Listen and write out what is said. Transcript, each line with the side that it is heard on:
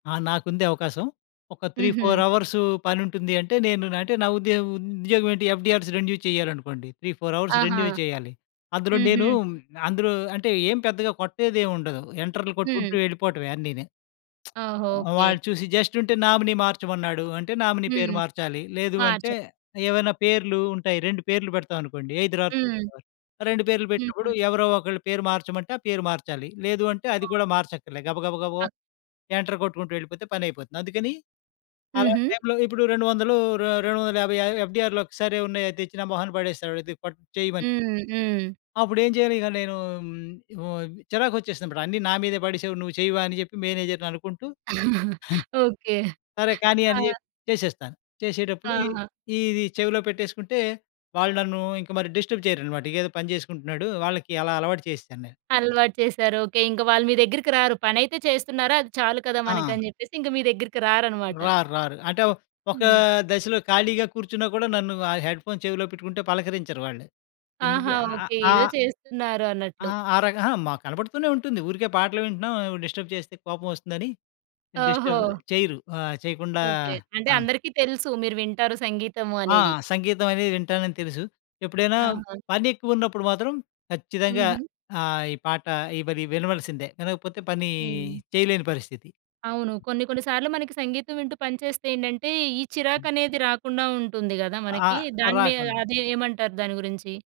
left: ఆ! నాకుంది అవకాశం. ఒక 3, 4
right: హుహు.
left: అవర్సు పనుంటుంది అంటే, నేను అంటే నా ఉద్యో ఉద్యోగం ఏంటి? ఎఫ్‌డి‌ఆర్‌స్ రెన్యూ చేయాలనుకోండి. 3, 4 అవర్స్
right: ఆహా!
left: రెన్యూ చేయాలి. అందులో నేను
right: హుహు.
left: హ్మ్, అందులో అంటే ఏం పెద్దగా కొట్టేదేముండదు. ఎంటర్లు
right: హ్మ్.
left: కొట్టుకుంటూ వెళ్ళిపోవటమే అన్నీని.
right: ఓహో! ఓకే.
left: వాడు చూసి జస్ట్ ఉంటే నామినీ మార్చమన్నాడు. అంటే నామినీ పేరు
right: హ్మ్.
left: మార్చాలి. లేదు
right: మార్చ
left: అంటే ఏవైనా పేర్లు ఉంటాయి. 2 పేర్లు పెడతామనుకోండి. ఐదర్ ఆర్క్
right: హ్మ్.
left: 2 పేర్లు పెట్టినప్పుడు
right: హుహు.
left: ఎవరో ఒకళ్ళ పేరు మార్చమంటే ఆ పేరు మార్చాలి. లేదు అంటే అది కూడా
right: ఓకే.
left: మార్చక్కర్లే. గబగబగబా ఎంటర్ కొట్టుకుంటూ వెళ్ళిపోతే పని అయిపోతుంది. అందుకని అలాంటి
right: హుహు.
left: టైమ్‌లో ఇప్పుడు 200 రే రెండు వందల యాబై య ఎఫ్‌డి‌ఆర్‌‌లు ఒక్కసారె ఉన్నాయి. అవి తెచ్చి నా మొహాన పడేస్తాడు ఇది పట్ చేయమని.
right: హ్మ్. హ్మ్.
left: అప్పుడేం చేయను ఇక నేను హ్మ్. ఉ చిరాకు వచ్చేసిందన్నమాట. అన్ని నా మీదే పడేసావు నువ్వు చెయ్యవా? అని జెప్పి మేనేజర్‌ని అనుకుంటూ.
right: ఓకే.
left: సరే కానీ అని
right: ఆ!
left: జెప్పి చేసేస్తాను. చేసేటప్పుడు
right: ఆహా!
left: ఈ ఇది చెవిలో పెట్టేసుకుంటే వాళ్ళు నన్ను ఇంక మరి డిస్టర్బ్ చేయరనమాట. ఇకేదో పని చేసుకుంటున్నాడు వాళ్ళకి అలా అలవాటు చేసేశాను నేను.
right: అలవాటు చేసారు. ఓకే. ఇంకా వాళ్ళు మీ దెగ్గరికిరారు. పనైతే చేస్తున్నారు. అది చాలు కదా!
left: ఆ!
right: మనక‌ని జెప్పేసి ఇంక మీ దెగ్గరికి రారనమాట.
left: రారు రారు. అంటే ఒ ఒక
right: హ్మ్.
left: దశలో ఖాళీగా కూర్చున్నా కూడా నన్ను ఆ హెడ్‌ఫోన్ చెవిలో పెట్టుకుంటే పలకరించరు వాళ్ళు. ఎందుకు
right: ఆహా!
left: అ
right: ఓకే.
left: ఆ!
right: ఏదో చేస్తున్నారు
left: ఆ!
right: అన్నట్లు.
left: ఆ రకం అహా! మా కనపడుతూనే ఉంటుంది. ఊరికే పాటలు వింటున్నాం డిస్టర్బ్ చేస్తే కోపమోస్తుందని.
right: ఓహో!
left: డిస్టర్బ్ చేయరు. ఆ! చేయకుండా
right: ఓకే. అంటే
left: ఆ!
right: అందరికీ తెలుసు. మీరు వింటారు సంగీతము
left: ఆ!
right: అనేది.
left: సంగీతం అది వింటానని తెలుసు. ఎప్పుడైనా
right: ఆహా!
left: పనెక్కువ ఉన్నప్పుడు మాత్రం ఖచ్చితంగా
right: హుహు.
left: ఆహ్, ఈ పాట ఈ మరి వినవలసిందే. వినకపోతే పని
right: హ్మ్.
left: చేయలేని పరిస్థితి.
right: అవును. కొన్నికొన్ని సార్లు మనకి సంగీతం వింటూ పనిచేస్తే ఏంటంటే, ఈ చిరాకు అనేది రాకుండా ఉంటుంది గదా! మనకి.
left: ఆహ్,
right: దాని మీద
left: రాకుండా.
right: అదేమంటారు దాని గురించి?